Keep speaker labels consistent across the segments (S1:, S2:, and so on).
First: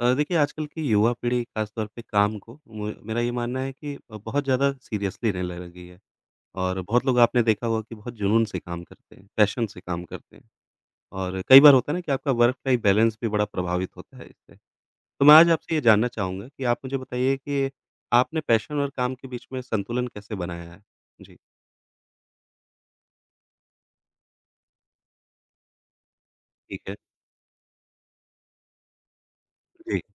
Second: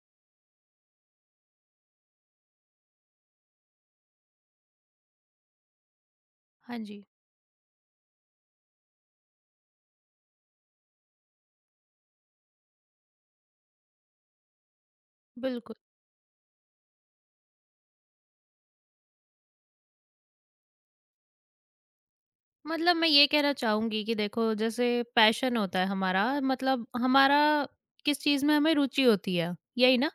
S1: देखिए आजकल की युवा पीढ़ी खास तौर पे काम को मु मेरा ये मानना है कि बहुत ज़्यादा सीरियसली लेने लगी है
S2: हाँ
S1: और
S2: जी,
S1: बहुत लोग आपने देखा होगा कि बहुत जुनून से काम करते हैं, पैशन से काम करते हैं और कई बार होता है ना कि आपका वर्क लाइफ बैलेंस भी बड़ा प्रभावित होता है इससे। तो मैं आज
S2: बिल्कुल।
S1: आपसे ये जानना चाहूँगा कि आप मुझे बताइए कि आपने पैशन और काम के बीच में संतुलन कैसे बनाया है? जी,
S2: मतलब मैं ये कहना चाहूँगी कि देखो जैसे पैशन होता है हमारा
S1: ठीक
S2: मतलब
S1: है।
S2: हमारा किस चीज़ में हमें रुचि होती है, यही
S1: जी,
S2: ना?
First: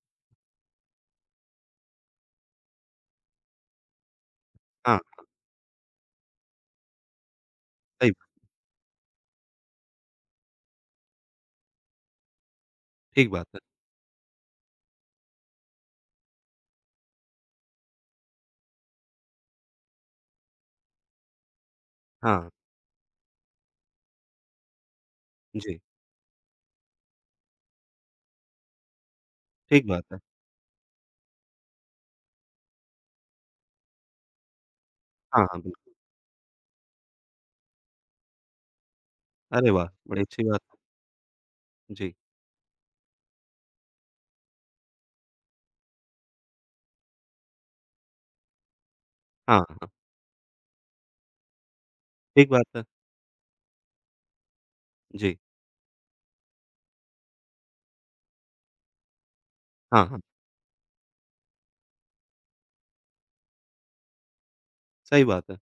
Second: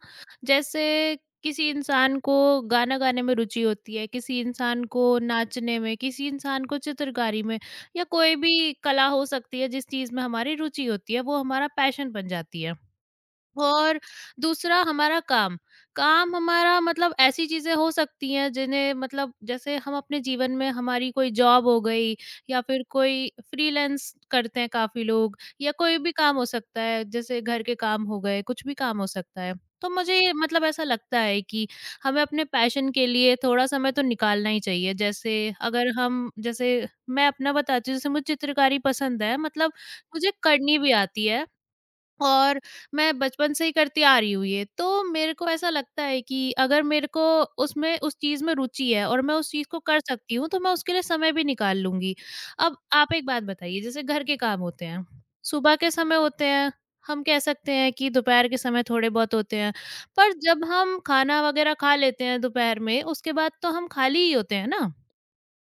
S2: जैसे किसी इंसान को गाना गाने में रुचि होती है, किसी इंसान
S1: हाँ,
S2: को नाचने में, किसी इंसान को चित्रकारी में या
S1: सही
S2: कोई
S1: बात
S2: भी कला हो सकती है जिस चीज़ में हमारी रुचि होती है, वो हमारा पैशन बन जाती है।
S1: ठीक बात है।
S2: और दूसरा हमारा काम काम हमारा मतलब ऐसी चीजें हो सकती हैं जिन्हें मतलब जैसे हम अपने जीवन में हमारी कोई जॉब हो गई
S1: हाँ,
S2: या फिर कोई फ्रीलांस करते हैं काफी लोग या
S1: जी,
S2: कोई भी काम हो सकता है जैसे घर के काम हो गए कुछ भी काम हो सकता है।
S1: ठीक
S2: तो
S1: बात
S2: मुझे
S1: है।
S2: ये मतलब ऐसा लगता है कि हमें अपने पैशन के लिए थोड़ा समय तो निकालना ही चाहिए। जैसे
S1: हाँ, हाँ,
S2: अगर
S1: बिल्कुल।
S2: हम जैसे मैं अपना बताती हूँ जैसे मुझे चित्रकारी पसंद है,
S1: अरे
S2: मतलब
S1: वाह! बड़ी
S2: मुझे
S1: अच्छी बात
S2: करनी
S1: है।
S2: भी आती है
S1: जी,
S2: और मैं बचपन से ही करती आ रही हूँ ये। तो मेरे को ऐसा लगता है कि अगर मेरे को उसमें उस चीज़ में रुचि है और मैं उस
S1: हाँ,
S2: चीज़ को
S1: हाँ,
S2: कर सकती हूँ, तो मैं उसके लिए समय भी निकाल लूँगी।
S1: ठीक
S2: अब
S1: बात है।
S2: आप एक बात बताइए, जैसे घर के काम होते हैं,
S1: जी।
S2: सुबह के समय होते हैं, हम कह सकते हैं कि दोपहर के समय थोड़े बहुत होते हैं,
S1: हाँ, हाँ,
S2: पर जब हम खाना वगैरह खा लेते हैं दोपहर में, उसके बाद तो हम खाली ही होते हैं ना।
S1: सही बात है।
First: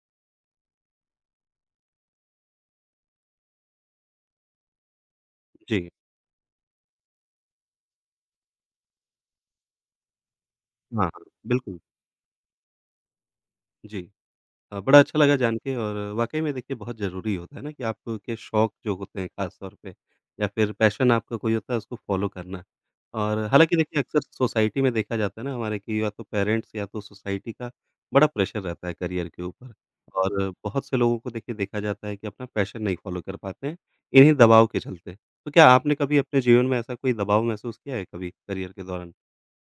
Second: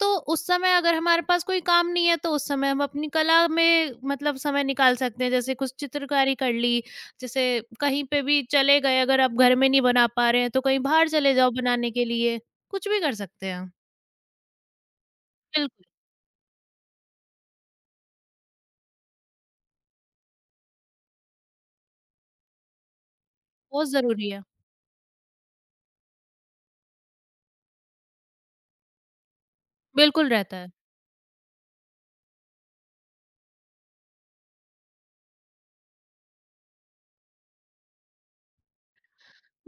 S2: तो उस समय अगर हमारे पास कोई काम नहीं है तो उस समय हम अपनी कला में मतलब समय निकाल सकते हैं। जैसे कुछ
S1: जी,
S2: चित्रकारी कर ली, जैसे कहीं पे भी चले गए अगर आप घर में नहीं बना पा रहे हैं तो कहीं
S1: हाँ,
S2: बाहर
S1: हाँ,
S2: चले जाओ
S1: बिल्कुल,
S2: बनाने के लिए। कुछ भी कर सकते हैं हम।
S1: जी। बड़ा अच्छा लगा जान के
S2: बिल्कुल।
S1: और वाक़ई में देखिए बहुत ज़रूरी होता है ना कि आपके शौक जो होते हैं ख़ास तौर पे या फिर पैशन आपका कोई होता है उसको फ़ॉलो करना। और हालाँकि
S2: बहुत
S1: देखिए अक्सर
S2: जरूरी है।
S1: सोसाइटी में देखा जाता है ना हमारे कि या तो पेरेंट्स या तो सोसाइटी का बड़ा प्रेशर रहता है करियर के ऊपर
S2: बिल्कुल
S1: और
S2: रहता है।
S1: बहुत से लोगों को देखिए देखा जाता है कि अपना पैशन नहीं फ़ॉलो कर पाते हैं, इन्हीं दबाव के चलते। तो क्या आपने कभी अपने जीवन में ऐसा कोई दबाव महसूस किया है कभी करियर के दौरान?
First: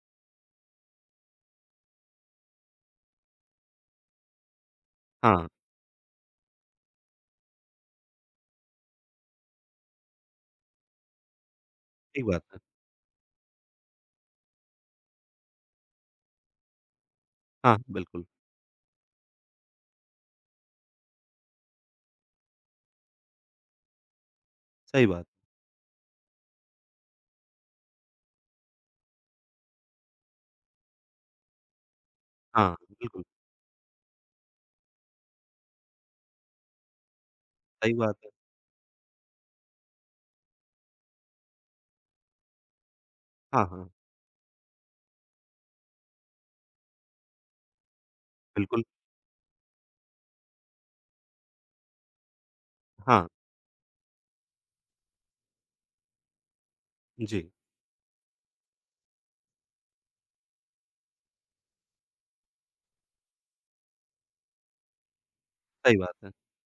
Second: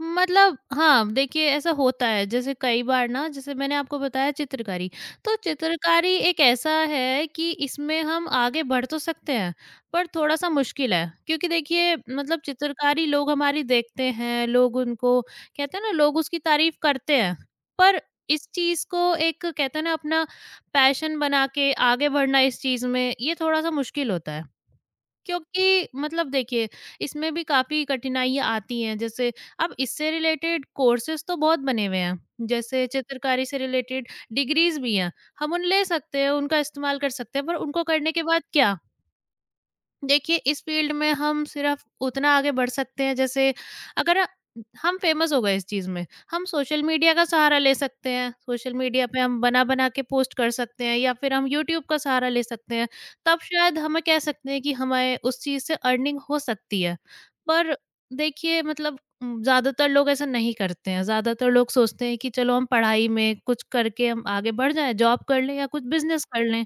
S2: मतलब हाँ, देखिए ऐसा होता है जैसे कई बार ना, जैसे मैंने आपको बताया चित्रकारी, तो
S1: हाँ,
S2: चित्रकारी एक ऐसा है कि इसमें हम आगे बढ़ तो सकते हैं, पर थोड़ा-सा मुश्किल है। क्योंकि देखिए
S1: ठीक
S2: मतलब
S1: बात है।
S2: चित्रकारी लोग हमारी देखते हैं, लोग उनको कहते हैं ना, लोग उसकी तारीफ़ करते हैं,
S1: हाँ,
S2: पर
S1: बिल्कुल,
S2: इस चीज़ को एक कहते हैं ना अपना पैशन बना के आगे बढ़ना इस चीज़ में, ये थोड़ा-सा मुश्किल होता है।
S1: सही बात।
S2: क्योंकि मतलब देखिए इसमें भी काफ़ी कठिनाइयाँ आती हैं, जैसे अब इससे रिलेटेड कोर्सेज़ तो बहुत बने हुए हैं,
S1: हाँ,
S2: जैसे
S1: बिल्कुल,
S2: चित्रकारी से रिलेटेड डिग्रीज़ भी हैं, हम उन ले सकते हैं, उनका इस्तेमाल कर सकते हैं, पर उनको
S1: सही
S2: करने
S1: बात
S2: के
S1: है।
S2: बाद क्या? देखिए इस फील्ड में हम सिर्फ उतना आगे बढ़ सकते हैं जैसे
S1: हाँ, हाँ,
S2: अगर हम फेमस हो गए इस चीज में, हम सोशल मीडिया का सहारा ले सकते हैं, सोशल
S1: बिल्कुल,
S2: मीडिया पे हम बना बना के पोस्ट कर सकते हैं या फिर हम यूट्यूब का सहारा ले सकते हैं,
S1: हाँ,
S2: तब शायद हमें कह सकते हैं कि हमें उस चीज से अर्निंग हो सकती है।
S1: जी,
S2: पर देखिए मतलब ज्यादातर लोग ऐसा नहीं करते हैं, ज्यादातर लोग सोचते हैं कि चलो हम पढ़ाई में कुछ करके हम आगे बढ़ जाएं, जॉब कर लें या कुछ
S1: सही बात
S2: बिजनेस
S1: है।
S2: कर लें।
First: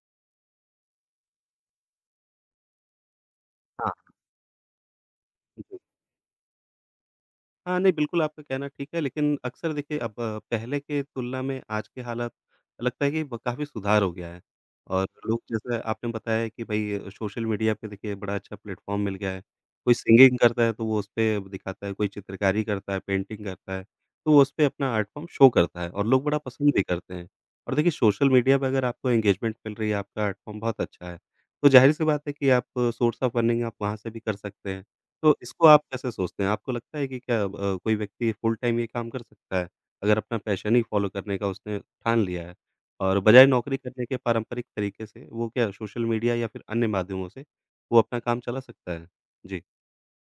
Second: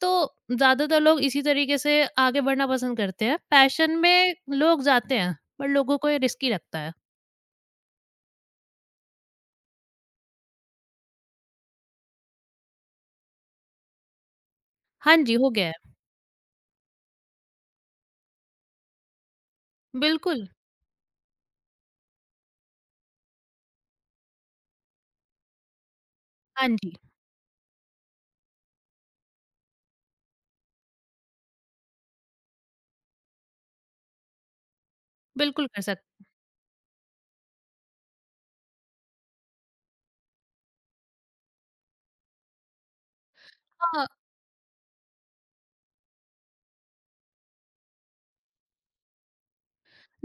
S2: तो ज़्यादातर लोग इसी तरीके से आगे बढ़ना पसंद करते हैं।
S1: हाँ।
S2: पैशन में लोग जाते हैं, पर लोगों को ये रिस्की लगता है।
S1: हाँ, नहीं बिल्कुल आपका कहना ठीक है, लेकिन अक्सर देखिए अब पहले के तुलना में आज के हालात लगता है कि ब काफ़ी सुधार हो गया है। और
S2: हाँ जी,
S1: लोग
S2: हो गया
S1: जैसे
S2: है।
S1: आपने बताया कि भई सोशल मीडिया पे देखिए बड़ा अच्छा प्लेटफ़ॉर्म मिल गया है। कोई सिंगिंग
S2: बिल्कुल,
S1: करता है तो वो उसपे दिखाता है, कोई चित्रकारी करता है, पेंटिंग करता है, तो वो उसपे अपना आर्ट फ़ॉर्म शो करता है और लोग बड़ा
S2: हाँ
S1: पसंद भी
S2: जी,
S1: करते हैं। और देखिए सोशल मीडिया पे अगर आपको एंगेजमेंट मिल रही है, आपका आर्ट फ़ॉर्म बहुत अच्छा है, तो ज़ाहिर-सी बात है कि आप सोर्स ऑफ अर्निंग आप वहाँ से भी कर सकते हैं। तो
S2: बिल्कुल
S1: इसको
S2: कर
S1: आप कैसे
S2: सकते।
S1: सोचते हैं? आपको लगता है कि क्या अब कोई व्यक्ति फुल टाइम ये काम कर सकता है? अगर अपना पैशन ही फ़ॉलो करने का उसने ठान लिया है और बजाय नौकरी
S2: हाँ,
S1: करने के पारंपरिक तरीके से वो क्या सोशल मीडिया या फिर अन्य माध्यमों से वो अपना काम चला सकता है? जी,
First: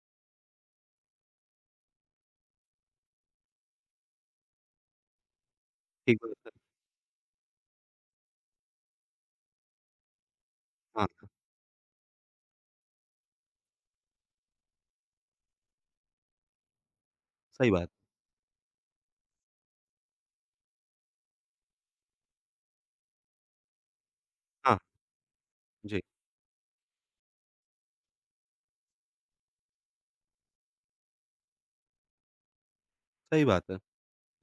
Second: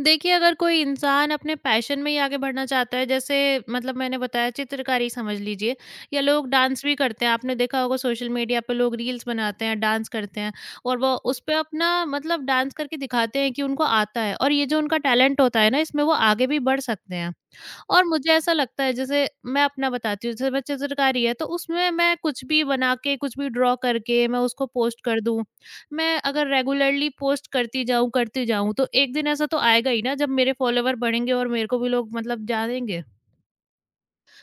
S2: देखिए अगर कोई इंसान अपने पैशन में ही आगे बढ़ना चाहता है जैसे मतलब मैंने बताया चित्रकारी समझ लीजिए,
S1: ठीक
S2: या लोग
S1: बात है।
S2: डांस भी करते हैं। आपने देखा होगा सोशल मीडिया पे लोग रील्स बनाते हैं, डांस करते हैं और
S1: हाँ,
S2: वो
S1: हाँ,
S2: उस पे अपना मतलब डांस करके दिखाते हैं कि उनको आता है और ये जो उनका टैलेंट होता है ना, इसमें वो आगे भी बढ़ सकते हैं।
S1: सही बात
S2: और
S1: है।
S2: मुझे ऐसा लगता है जैसे मैं अपना बताती हूँ, जैसे मैं चित्रकारी है तो उसमें मैं कुछ भी बना के कुछ भी ड्रॉ करके मैं उसको
S1: हाँ,
S2: पोस्ट कर दूँ।
S1: जी,
S2: मैं अगर रेगुलरली पोस्ट करती जाऊँ तो एक दिन ऐसा तो आएगा ही ना जब मेरे फॉलोवर बढ़ेंगे और मेरे को भी लोग मतलब जानेंगे।
S1: सही बात है।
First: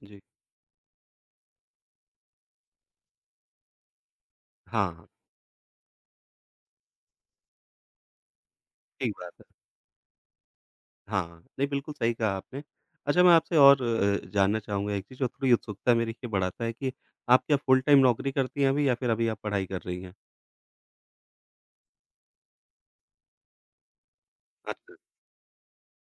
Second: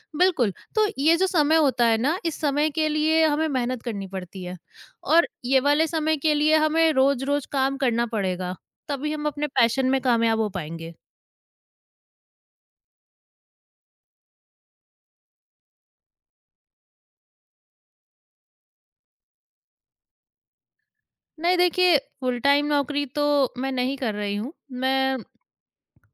S1: जी,
S2: बिल्कुल, तो ये जो समय होता है ना, इस समय के लिए हमें मेहनत करनी पड़ती है
S1: हाँ, हाँ,
S2: और ये वाले समय के लिए हमें रोज़-रोज़ काम करना पड़ेगा, तभी
S1: ठीक
S2: हम
S1: बात
S2: अपने
S1: है।
S2: पैशन में कामयाब हो पाएँगे।
S1: हाँ, नहीं बिल्कुल सही कहा आपने। अच्छा मैं आपसे और जानना चाहूँगा एक चीज़ जो थोड़ी उत्सुकता मेरी ये बढ़ाता है कि आप क्या फुल टाइम नौकरी करती हैं अभी या फिर अभी आप पढ़ाई कर रही हैं?
S2: नहीं देखिए, फुल टाइम नौकरी तो मैं नहीं कर रही हूँ।
S1: अच्छा।
S2: मैं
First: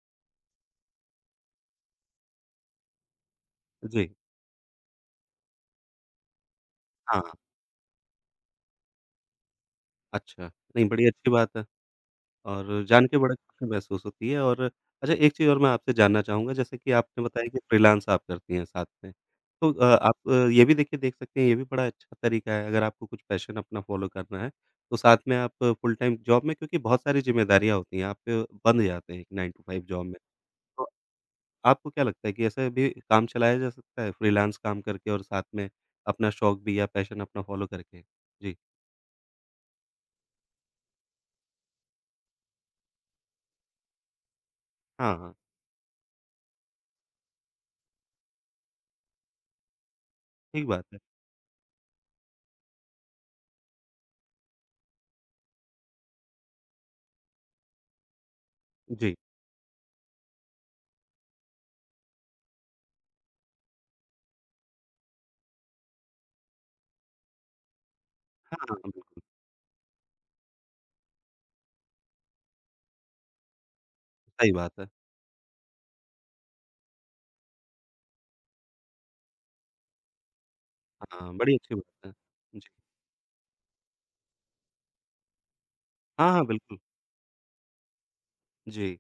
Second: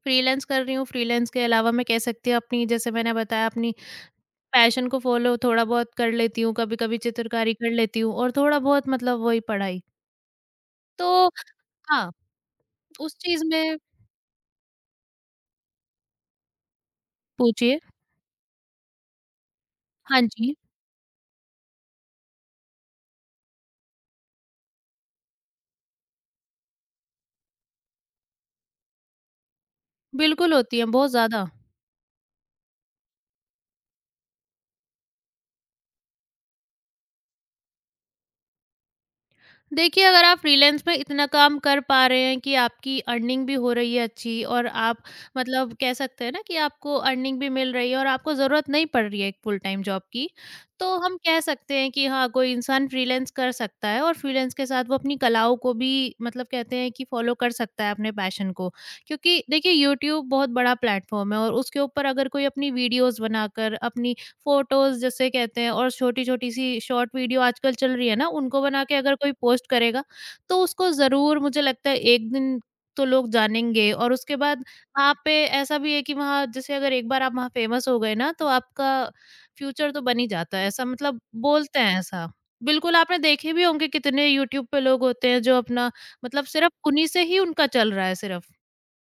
S2: फ्रीलांस कर रही हूँ, फ्रीलांस के अलावा मैं कह सकती हूँ अपनी, जैसे मैंने बताया अपनी
S1: जी,
S2: पैशन को फ़ॉलो थोड़ा बहुत कर लेती हूँ, कभी-कभी
S1: हाँ,
S2: चित्रकारी कर लेती हूँ और थोड़ा बहुत मतलब वही पढ़ाई।
S1: अच्छा। नहीं, बड़ी
S2: तो
S1: अच्छी बात है
S2: हाँ,
S1: और जान
S2: उस
S1: के बड़ा
S2: चीज़
S1: खुशी
S2: में
S1: महसूस होती है और अच्छा एक चीज़ और मैं आपसे जानना चाहूँगा जैसे कि आपने बताया कि
S2: पूछिए?
S1: फ्रीलांस आप करती हैं साथ में। तो आप
S2: हाँ जी,
S1: ये भी देखिए देख सकते हैं ये भी बड़ा अच्छा तरीका है अगर आपको कुछ पैशन अपना फ़ॉलो करना है, तो साथ में आप फुल टाइम जॉब में क्योंकि बहुत सारी ज़िम्मेदारियाँ होती हैं, आप बँध जाते हैं 9 टू 5 जॉब में।
S2: बिल्कुल होती है,
S1: तो
S2: बहुत ज़्यादा।
S1: आपको क्या लगता है कि ऐसे भी काम चलाया जा सकता है फ्रीलांस काम करके और साथ में अपना शौक भी या पैशन अपना फ़ॉलो करके? जी,
S2: देखिए, अगर आप फ्रीलांस में इतना काम कर पा रहे हैं कि आपकी अर्निंग भी हो रही है अच्छी और आप
S1: हाँ, हाँ,
S2: मतलब कह सकते हैं ना कि आपको अर्निंग भी मिल रही है और आपको ज़रूरत नहीं पड़ रही है एक फुल टाइम जॉब की,
S1: ठीक बात
S2: तो
S1: है।
S2: हम कह सकते हैं कि हाँ, कोई इंसान फ्रीलांस कर सकता है और फ्रीलांस के साथ वो अपनी कलाओं को भी मतलब कहते हैं कि फ़ॉलो कर सकता है अपने पैशन को।
S1: जी।
S2: क्योंकि देखिए यूट्यूब बहुत बड़ा प्लेटफ़ॉर्म है और उसके ऊपर अगर कोई अपनी वीडियोज़ बनाकर अपनी फ़ोटोज़ जिसे कहते हैं और छोटी-छोटी सी शॉर्ट वीडियो आजकल चल रही है ना,
S1: हाँ,
S2: उनको
S1: हाँ,
S2: बना के अगर
S1: बिल्कुल,
S2: कोई पोस्ट करेगा, तो उसको ज़रूर मुझे लगता है एक दिन तो लोग जानेंगे और उसके
S1: सही
S2: बाद
S1: बात है।
S2: वहाँ पे ऐसा भी है कि वहाँ जैसे अगर एक बार आप वहाँ फ़ेमस हो गए ना, तो आपका फ्यूचर तो बन ही जाता है, ऐसा मतलब
S1: हाँ, बड़ी अच्छी
S2: बोलते हैं
S1: बात है।
S2: ऐसा।
S1: जी।
S2: बिल्कुल, आपने देखे भी होंगे कितने यूट्यूब पे लोग होते हैं जो अपना
S1: हाँ,
S2: मतलब
S1: हाँ,
S2: सिर्फ़
S1: बिल्कुल।
S2: उन्हीं से ही उनका चल रहा है सिर्फ़।
S1: जी।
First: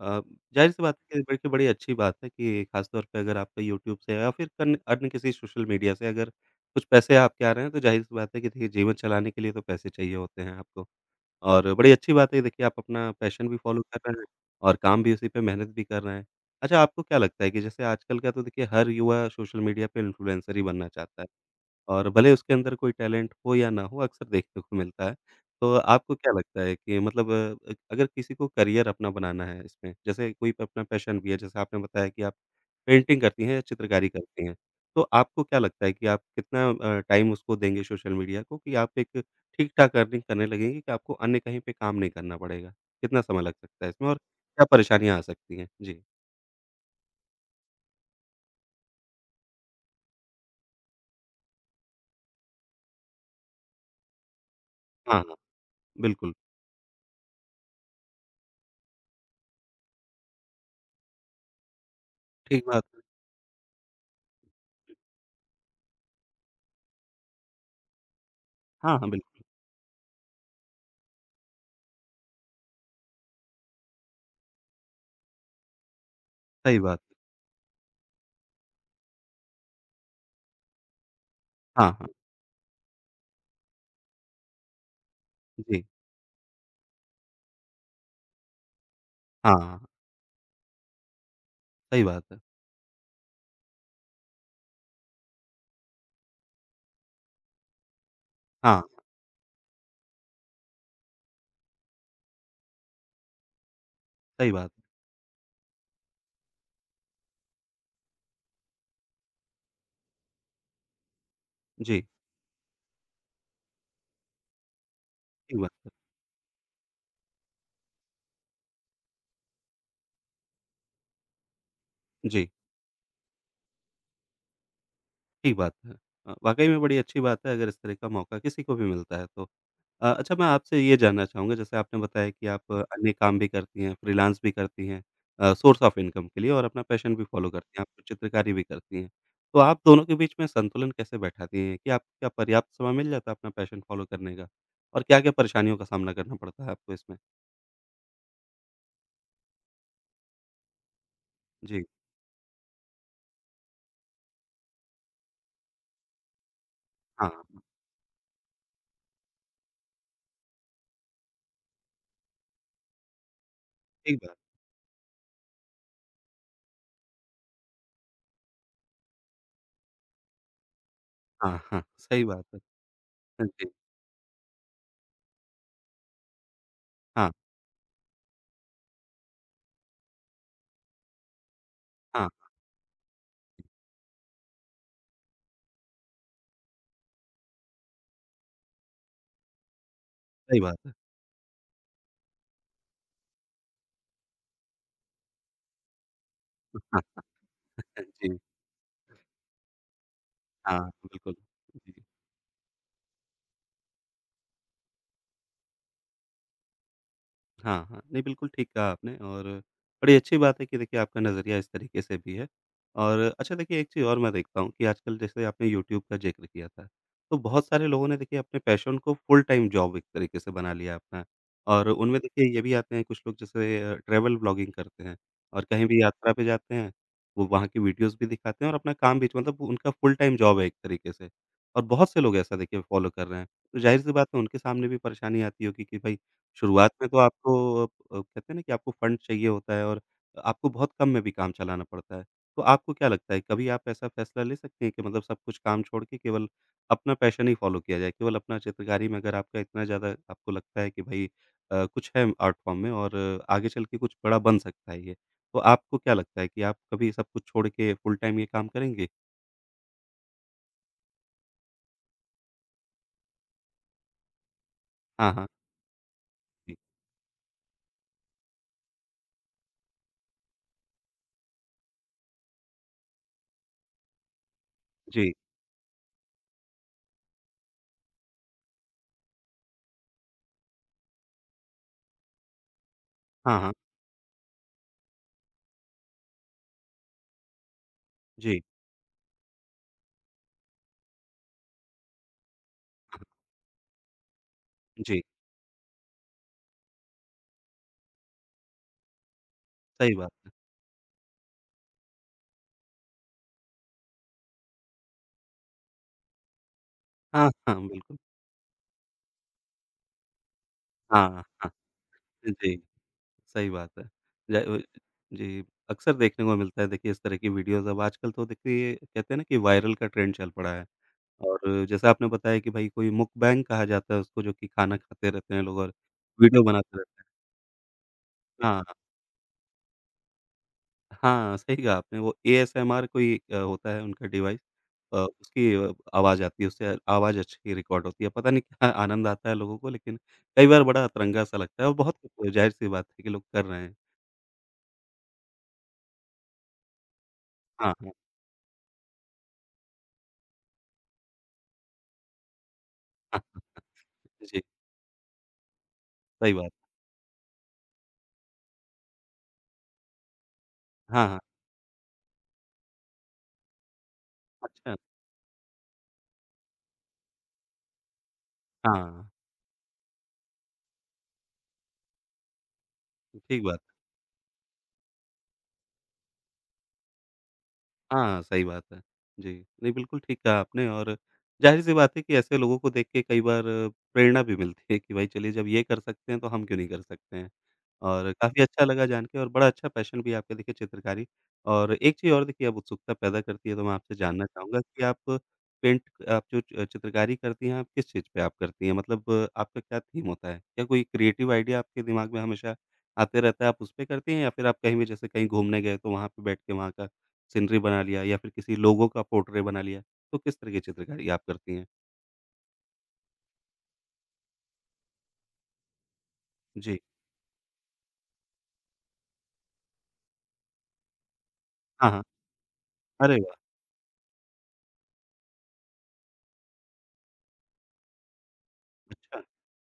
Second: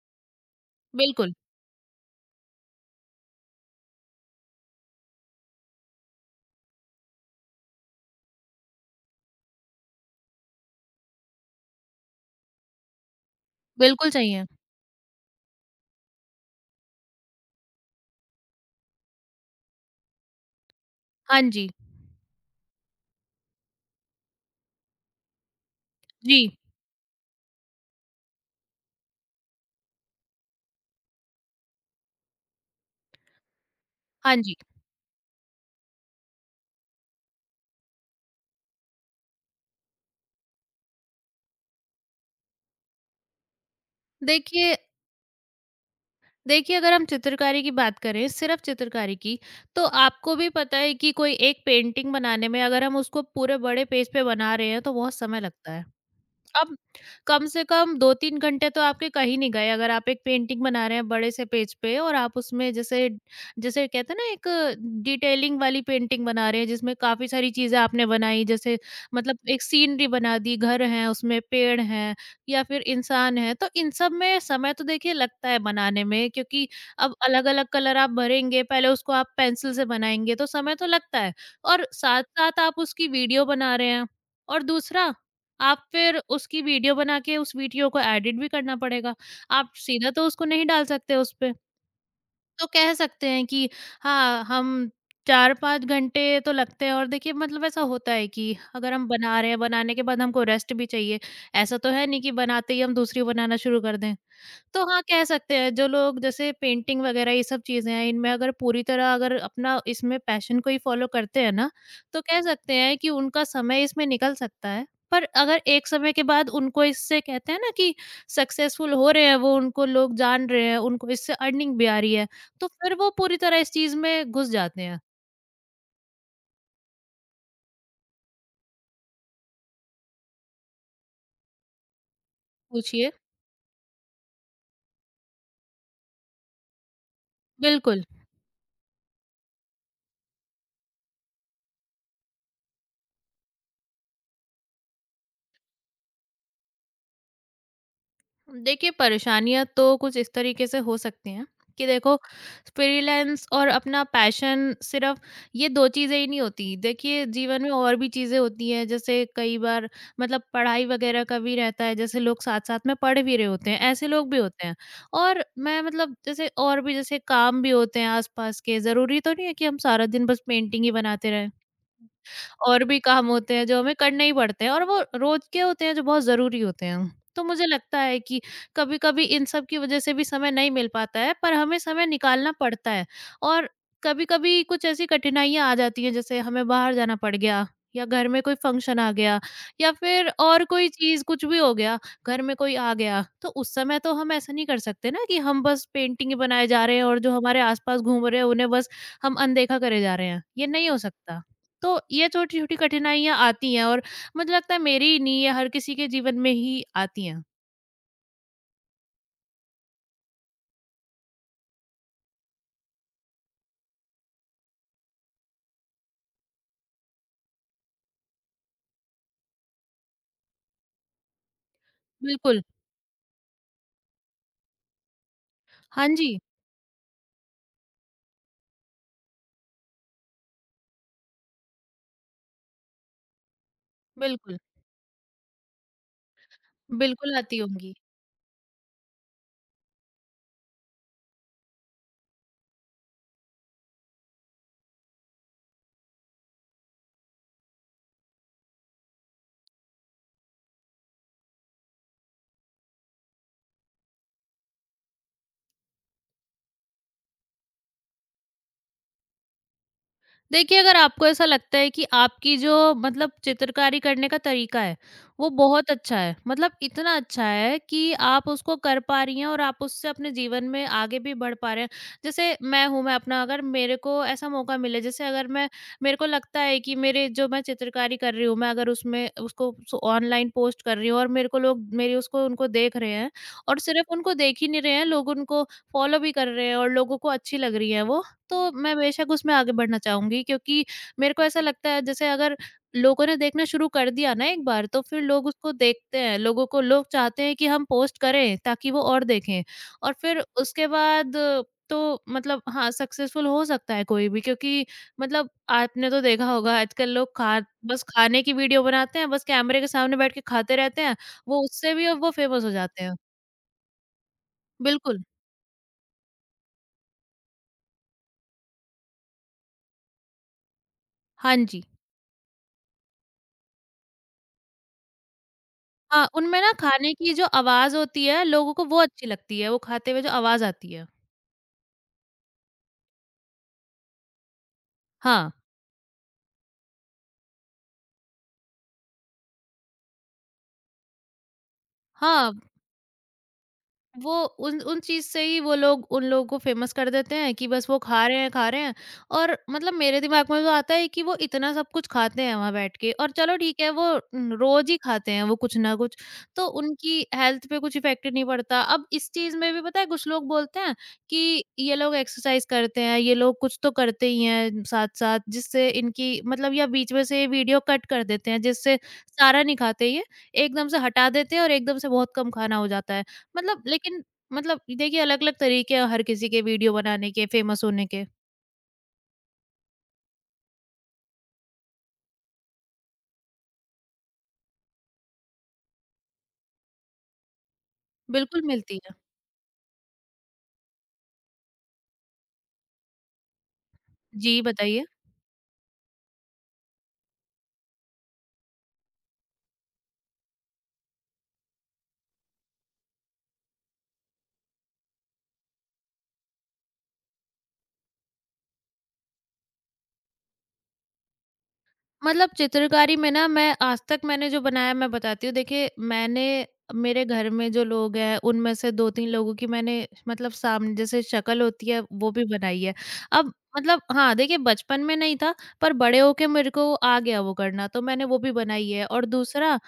S1: अ, ज़ाहिर-सी बात है कि
S2: बिल्कुल,
S1: देखिए बड़ी अच्छी बात है कि ख़ासतौर पे अगर आपका यूट्यूब से या फिर कन अन्य किसी सोशल मीडिया से अगर कुछ पैसे आपके आ रहे हैं, तो ज़ाहिर-सी बात है कि देखिए जीवन चलाने के लिए तो पैसे चाहिए होते हैं आपको। और बड़ी अच्छी बात है देखिए आप अपना पैशन भी फ़ॉलो कर
S2: बिल्कुल
S1: रहे हैं
S2: सही है।
S1: और काम भी उसी पे मेहनत भी कर रहे हैं। अच्छा, आपको क्या लगता है कि जैसे आजकल का तो देखिए हर युवा सोशल मीडिया पे इन्फ्लुएंसर ही बनना चाहता है।
S2: हाँ जी,
S1: और भले उसके अंदर कोई टैलेंट हो या ना हो, अक्सर देखने को मिलता है। तो आपको क्या
S2: जी,
S1: लगता है कि मतलब अगर किसी को करियर अपना बनाना है इसमें, जैसे कोई अपना पैशन भी है, जैसे आपने बताया कि आप पेंटिंग करती हैं या चित्रकारी
S2: हाँ
S1: करती
S2: जी।
S1: हैं, तो आपको क्या लगता है कि आप कितना टाइम उसको देंगे सोशल मीडिया को कि आप एक ठीक-ठाक अर्निंग करने लगेंगी कि आपको अन्य कहीं पे काम नहीं करना पड़ेगा? कितना समय लग सकता है इसमें और क्या
S2: देखिए
S1: परेशानियाँ आ सकती हैं? जी।
S2: देखिए, अगर हम चित्रकारी की बात करें, सिर्फ़ चित्रकारी की, तो आपको भी पता है कि कोई एक पेंटिंग बनाने में अगर हम उसको पूरे बड़े पेज पे बना रहे हैं, तो बहुत
S1: हाँ, हाँ।
S2: समय लगता है।
S1: बिल्कुल,
S2: अब कम से कम 2-3 घंटे तो आपके कहीं नहीं गए अगर आप एक पेंटिंग बना रहे हैं बड़े से पेज पे और आप
S1: ठीक
S2: उसमें
S1: बात है।
S2: जैसे जैसे कहते हैं ना एक डिटेलिंग वाली पेंटिंग बना रहे हैं जिसमें काफ़ी सारी चीज़ें आपने बनाई, जैसे
S1: हाँ, हाँ,
S2: मतलब
S1: बिल्कुल,
S2: एक सीनरी बना दी, घर है उसमें, पेड़ हैं या फिर इंसान है, तो इन सब में समय तो देखिए लगता है बनाने में। क्योंकि
S1: सही बात
S2: अब
S1: है।
S2: अलग-अलग कलर आप भरेंगे, पहले उसको आप पेंसिल से बनाएँगे, तो समय तो लगता है। और
S1: हाँ, हाँ।
S2: साथ-साथ आप उसकी वीडियो बना रहे हैं। और दूसरा आप
S1: जी।
S2: फिर उसकी वीडियो बना के उस वीडियो को एडिट भी करना पड़ेगा।
S1: हाँ,
S2: आप
S1: हाँ।
S2: सीधा तो उसको नहीं डाल सकते उस पे।
S1: सही बात है।
S2: तो कह सकते हैं कि हाँ, हम 4-5 घंटे तो लगते हैं। और देखिए मतलब ऐसा होता है कि
S1: हाँ,
S2: अगर हम बना रहे हैं, बनाने के बाद हमको रेस्ट भी चाहिए। ऐसा तो है नहीं कि बनाते ही हम दूसरी बनाना शुरू कर दें।
S1: सही बात
S2: तो
S1: है।
S2: हाँ, कह सकते हैं जो लोग जैसे पेंटिंग वगैरह ये सब चीज़ें हैं, इनमें अगर पूरी तरह अगर अपना इसमें पैशन को ही फ़ॉलो करते हैं ना,
S1: जी,
S2: तो कह सकते हैं कि उनका समय इसमें निकल सकता है। पर
S1: ठीक
S2: अगर
S1: बात
S2: एक
S1: है।
S2: समय के बाद उनको इससे कहते हैं ना कि सक्सेसफुल हो रहे हैं वो, उनको लोग जान रहे हैं, उनको इससे अर्निंग भी आ रही है,
S1: जी,
S2: तो फिर वो पूरी तरह इस चीज़ में घुस जाते हैं।
S1: ठीक बात है। वाक़ई में बड़ी अच्छी बात है अगर इस तरह का मौका किसी को भी मिलता है तो। अच्छा मैं आपसे ये जानना चाहूँगा जैसे आपने बताया कि आप
S2: पूछिए।
S1: अन्य काम भी करती हैं, फ्रीलांस भी करती हैं सोर्स ऑफ इनकम के लिए और अपना पैशन भी फॉलो करती हैं,
S2: बिल्कुल।
S1: आप चित्रकारी भी करती हैं। तो आप दोनों के बीच में संतुलन कैसे बैठाती हैं कि आपको क्या पर्याप्त समय मिल जाता है अपना पैशन फॉलो करने का? और क्या-क्या परेशानियों का सामना करना पड़ता है आपको इसमें?
S2: देखिए, परेशानियाँ तो कुछ इस तरीके से हो सकती हैं कि
S1: जी,
S2: देखो फ्रीलांस और अपना पैशन सिर्फ़ ये 2 चीज़ें ही नहीं होती। देखिए,
S1: हाँ,
S2: जीवन में और भी चीज़ें होती हैं, जैसे कई बार मतलब पढ़ाई वग़ैरह का भी रहता है, जैसे लोग साथ-साथ में पढ़ भी रहे होते हैं, ऐसे
S1: ठीक
S2: लोग
S1: बात
S2: भी होते हैं। और मैं मतलब जैसे और भी जैसे काम भी होते हैं आस-पास के, ज़रूरी तो नहीं है कि हम सारा दिन बस पेंटिंग ही बनाते रहें।
S1: हाँ, हाँ, सही बात है।
S2: और भी काम
S1: हाँ
S2: होते हैं
S1: जी,
S2: जो हमें करने ही पड़ते हैं और वो रोज के होते हैं, जो बहुत ज़रूरी होते हैं।
S1: हाँ,
S2: तो मुझे लगता है कि कभी-कभी इन सब की वज़ह से भी समय नहीं मिल पाता है, पर हमें समय
S1: हाँ।
S2: निकालना पड़ता है। और कभी-कभी कुछ ऐसी कठिनाइयाँ आ जाती हैं जैसे हमें बाहर जाना पड़ गया या घर में कोई फंक्शन आ गया या फिर
S1: सही
S2: और
S1: बात
S2: कोई
S1: है।
S2: चीज़ कुछ भी हो गया, घर में कोई आ गया, तो उस समय तो हम ऐसा नहीं कर सकते ना कि हम बस पेंटिंग बनाए जा रहे हैं और
S1: हाँ,
S2: जो हमारे आस-पास घूम रहे
S1: जी,
S2: हैं उन्हें बस हम अनदेखा करे जा रहे हैं। ये
S1: हाँ,
S2: नहीं हो
S1: बिल्कुल।
S2: सकता। तो
S1: जी।
S2: ये छोटी-छोटी कठिनाइयाँ आती हैं और मुझे लगता है मेरी ही नहीं, ये हर किसी के जीवन में ही आती हैं।
S1: हाँ, हाँ। नहीं, बिल्कुल ठीक कहा आपने और बड़ी अच्छी बात है कि देखिए आपका नज़रिया इस तरीके से भी है। और अच्छा देखिए एक चीज़ और मैं देखता हूँ कि आजकल जैसे आपने यूट्यूब का ज़िक्र किया था, तो बहुत सारे लोगों ने देखिए अपने पैशन को फुल टाइम जॉब एक तरीके से बना लिया अपना। और उनमें देखिए
S2: बिल्कुल।
S1: ये भी आते हैं कुछ लोग जैसे ट्रैवल व्लॉगिंग करते हैं और कहीं भी
S2: हाँ
S1: यात्रा
S2: जी,
S1: पे जाते हैं, वो वहाँ की वीडियोज़ भी दिखाते हैं और अपना काम भी मतलब उनका फुल टाइम जॉब है एक तरीके से। और बहुत से लोग ऐसा देखिए फ़ॉलो कर रहे हैं। तो ज़ाहिर-सी बात है
S2: बिल्कुल।
S1: उनके सामने भी परेशानी आती होगी कि भाई शुरुआत में तो
S2: बिल्कुल आती
S1: आपको
S2: होंगी।
S1: कहते हैं ना कि आपको फंड चाहिए होता है और आपको बहुत कम में भी काम चलाना पड़ता है। तो आपको क्या लगता है कभी आप ऐसा फैसला ले सकते हैं कि मतलब सब कुछ काम छोड़ के केवल अपना पैशन ही फ़ॉलो किया जाए? केवल अपना चित्रकारी में अगर आपका इतना ज़्यादा आपको लगता है कि भई कुछ है आर्ट फ़ॉर्म में और आगे चल के कुछ बड़ा बन सकता है ये। तो आपको क्या लगता है कि आप कभी सब कुछ छोड़ के फुल टाइम ये काम करेंगे?
S2: देखिए, अगर आपको ऐसा लगता है कि आपकी जो मतलब चित्रकारी करने का तरीका है,
S1: हाँ,
S2: वो
S1: हाँ।
S2: बहुत अच्छा है, मतलब
S1: जी,
S2: इतना अच्छा है कि आप उसको कर पा रही हैं और आप उससे अपने जीवन में आगे भी बढ़ पा रहे हैं। जैसे मैं हूँ, मैं अपना अगर मेरे को ऐसा मौका मिले, जैसे
S1: जी।
S2: अगर मैं मेरे को लगता है कि मेरे जो मैं चित्रकारी कर रही हूँ, मैं अगर उसमें उसको सो ऑनलाइन पोस्ट कर रही हूँ और मेरे को लोग मेरी उसको उनको देख रहे हैं
S1: हाँ, हाँ।
S2: और सिर्फ़ उनको देख ही नहीं रहे हैं, लोग उनको फ़ॉलो भी कर रहे हैं और लोगों को अच्छी लग रही है वो।
S1: जी,
S2: तो मैं बेशक उसमें आगे बढ़ना चाहूँगी, क्योंकि मेरे को ऐसा लगता है जैसे अगर
S1: हाँ,
S2: लोगों ने देखना शुरू कर दिया ना एक बार, तो फिर
S1: जी।
S2: लोग उसको देखते हैं, लोगों को लोग चाहते हैं कि हम पोस्ट करें ताकि वो और देखें। और
S1: सही बात
S2: फिर
S1: है।
S2: उसके बाद अ, तो मतलब हाँ, सक्सेसफुल हो सकता है कोई भी, क्योंकि मतलब आपने तो देखा होगा, आजकल लोग
S1: हाँ,
S2: खा
S1: हाँ,
S2: बस
S1: बिल्कुल।
S2: खाने की वीडियो बनाते हैं, बस कैमरे के सामने बैठ के खाते रहते हैं,
S1: हाँ,
S2: वो
S1: हाँ।
S2: उससे भी अब वो फ़ेमस हो
S1: जी।
S2: जाते हैं।
S1: सही बात है। ज
S2: बिल्कुल।
S1: जी, अक्सर देखने को मिलता है देखिए इस तरह की वीडियोज़ अब आजकल तो देखिए कहते हैं ना कि वायरल का ट्रेंड चल पड़ा है
S2: हाँ जी।
S1: और जैसा आपने बताया कि भाई कोई मुकबैंग कहा जाता है उसको जो कि खाना खाते रहते हैं लोग और
S2: हाँ, उनमें
S1: वीडियो
S2: ना
S1: बनाते
S2: खाने
S1: रहते हैं।
S2: की जो आवाज़ होती है, लोगों
S1: हाँ,
S2: को वो अच्छी लगती है, वो खाते हुए जो आवाज़ आती है।
S1: हाँ, सही कहा आपने वो एएसएमआर कोई होता है उनका डिवाइस
S2: हाँ।
S1: उसकी आवाज़ आती है, उससे आवाज़ अच्छी रिकॉर्ड होती है। पता नहीं क्या आनंद आता है लोगों को लेकिन कई बार बड़ा अतरंगा सा लगता है और बहुत
S2: हाँ,
S1: ज़ाहिर-सी बात है कि लोग कर रहे हैं।
S2: वो उन उन चीज़ से ही वो लोग उन लोगों को फ़ेमस कर देते हैं कि बस
S1: हाँ,
S2: वो
S1: हाँ,
S2: खा रहे हैं, खा रहे हैं। और मतलब मेरे दिमाग में तो आता है कि वो इतना सब कुछ खाते हैं वहाँ बैठ के, और चलो
S1: हाँ।
S2: ठीक है, वो
S1: जी,
S2: रोज़ ही खाते हैं वो कुछ ना कुछ,
S1: सही
S2: तो
S1: बात।
S2: उनकी हेल्थ पे कुछ इफ़ेक्ट नहीं पड़ता। अब इस चीज़ में भी पता है, कुछ लोग बोलते हैं
S1: हाँ, हाँ।
S2: कि ये लोग एक्सरसाइज़ करते हैं, ये लोग कुछ तो करते ही हैं
S1: अच्छा,
S2: साथ-साथ, जिससे इनकी मतलब, या बीच में से वीडियो कट कर देते हैं, जिससे
S1: हाँ,
S2: सारा नहीं खाते ये, एकदम से हटा देते हैं और एकदम से बहुत कम खाना हो जाता है।
S1: ठीक बात।
S2: मतलब लेकिन मतलब देखिए, अलग-अलग तरीके हैं हर किसी के वीडियो बनाने के, फेमस होने के।
S1: हाँ, सही बात है। जी, नहीं बिल्कुल ठीक कहा आपने और ज़ाहिर-सी बात है कि ऐसे लोगों को देख के कई बार प्रेरणा भी मिलती है कि भाई चलिए जब ये कर सकते हैं तो हम क्यों नहीं कर सकते हैं। और
S2: बिल्कुल
S1: काफ़ी अच्छा
S2: मिलती
S1: लगा
S2: है।
S1: जान के और बड़ा अच्छा पैशन भी है आपका देखिए चित्रकारी और एक चीज़ और देखिए अब उत्सुकता पैदा करती है तो मैं आपसे जानना
S2: जी,
S1: चाहूँगा कि
S2: बताइए?
S1: आप पेंट आप जो च चित्रकारी करती हैं, आप किस चीज़ पे आप करती हैं? मतलब आपका क्या थीम होता है? क्या कोई क्रिएटिव आइडिया आपके दिमाग में हमेशा आते रहता है, आप उस पे करती हैं या फिर आप कहीं भी जैसे कहीं घूमने गए तो वहाँ पे बैठ के वहाँ का सीनरी बना लिया या फिर किसी लोगो का पोर्ट्रेट बना लिया, तो किस तरह की चित्रकारी आप करती हैं?
S2: मतलब चित्रकारी में ना, मैं आज तक मैंने जो बनाया, मैं बताती हूँ। देखिए, मैंने
S1: जी।
S2: मेरे घर में जो लोग हैं, उनमें से 2-3 लोगों की मैंने मतलब सामने जैसे शक्ल होती है,
S1: हाँ, हाँ।
S2: वो भी बनाई है।
S1: अरे
S2: अब
S1: वाह!
S2: मतलब हाँ, देखिए बचपन में नहीं था, पर बड़े होके मेरे को आ गया वो करना, तो मैंने वो भी बनाई है। और
S1: अच्छा।
S2: दूसरा,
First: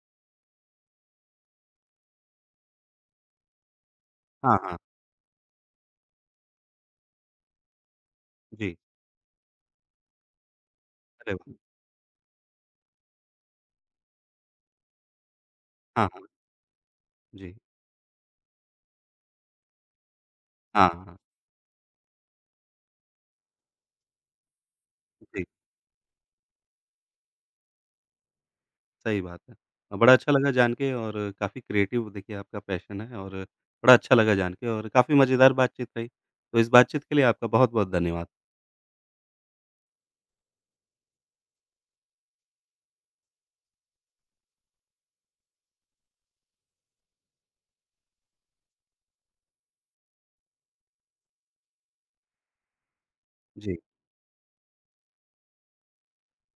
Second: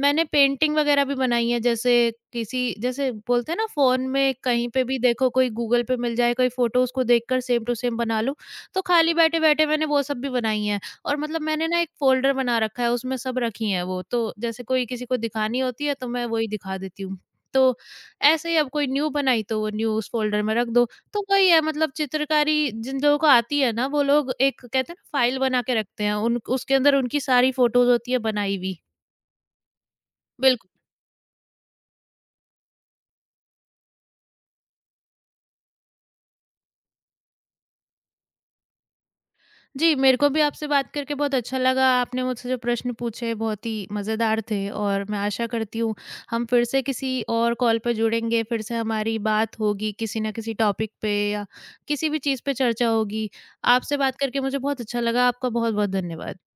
S2: मैंने पेंटिंग वग़ैरह भी बनाई है, जैसे किसी जैसे बोलते हैं ना, फ़ोन में
S1: हाँ,
S2: कहीं
S1: हाँ।
S2: पे भी देखो, कोई गूगल पे मिल जाए कोई फ़ोटो, उसको देखकर सेम टू सेम बना लो।
S1: जी।
S2: तो खाली बैठे-बैठे मैंने वो सब भी बनाई है। और
S1: अरे
S2: मतलब
S1: वाह!
S2: मैंने ना एक फ़ोल्डर बना रखा है, उसमें सब रखी हैं वो, तो जैसे कोई किसी को दिखानी होती है, तो
S1: हाँ,
S2: मैं
S1: हाँ।
S2: वही दिखा देती हूँ।
S1: जी।
S2: तो ऐसे ही, अब कोई न्यू बनाई, तो वो न्यू उस फ़ोल्डर में रख दो।
S1: हाँ, हाँ। हाँ।
S2: तो वही है मतलब, चित्रकारी जिन लोगों को आती है ना, वो लोग एक कहते हैं ना, फ़ाइल
S1: जी,
S2: बना के रखते हैं, उन उसके अंदर उनकी सारी फ़ोटोज़ होती है बनाई हुई।
S1: सही बात है। बड़ा अच्छा लगा
S2: बिल्कुल।
S1: जान के और काफ़ी क्रिएटिव देखिए आपका पैशन है और बड़ा अच्छा लगा जान के और काफ़ी मज़ेदार बातचीत रही। तो इस बातचीत के लिए आपका बहुत-बहुत धन्यवाद।
S2: जी, मेरे को भी आपसे बात करके बहुत अच्छा लगा। आपने मुझसे जो प्रश्न पूछे, बहुत ही मज़ेदार थे, और मैं आशा करती हूँ हम फिर से किसी और कॉल पे जुड़ेंगे, फिर से हमारी बात होगी किसी न किसी टॉपिक पे या किसी भी चीज़ पे चर्चा होगी।
S1: जी।
S2: आपसे बात करके मुझे बहुत अच्छा लगा। आपका बहुत-बहुत धन्यवाद।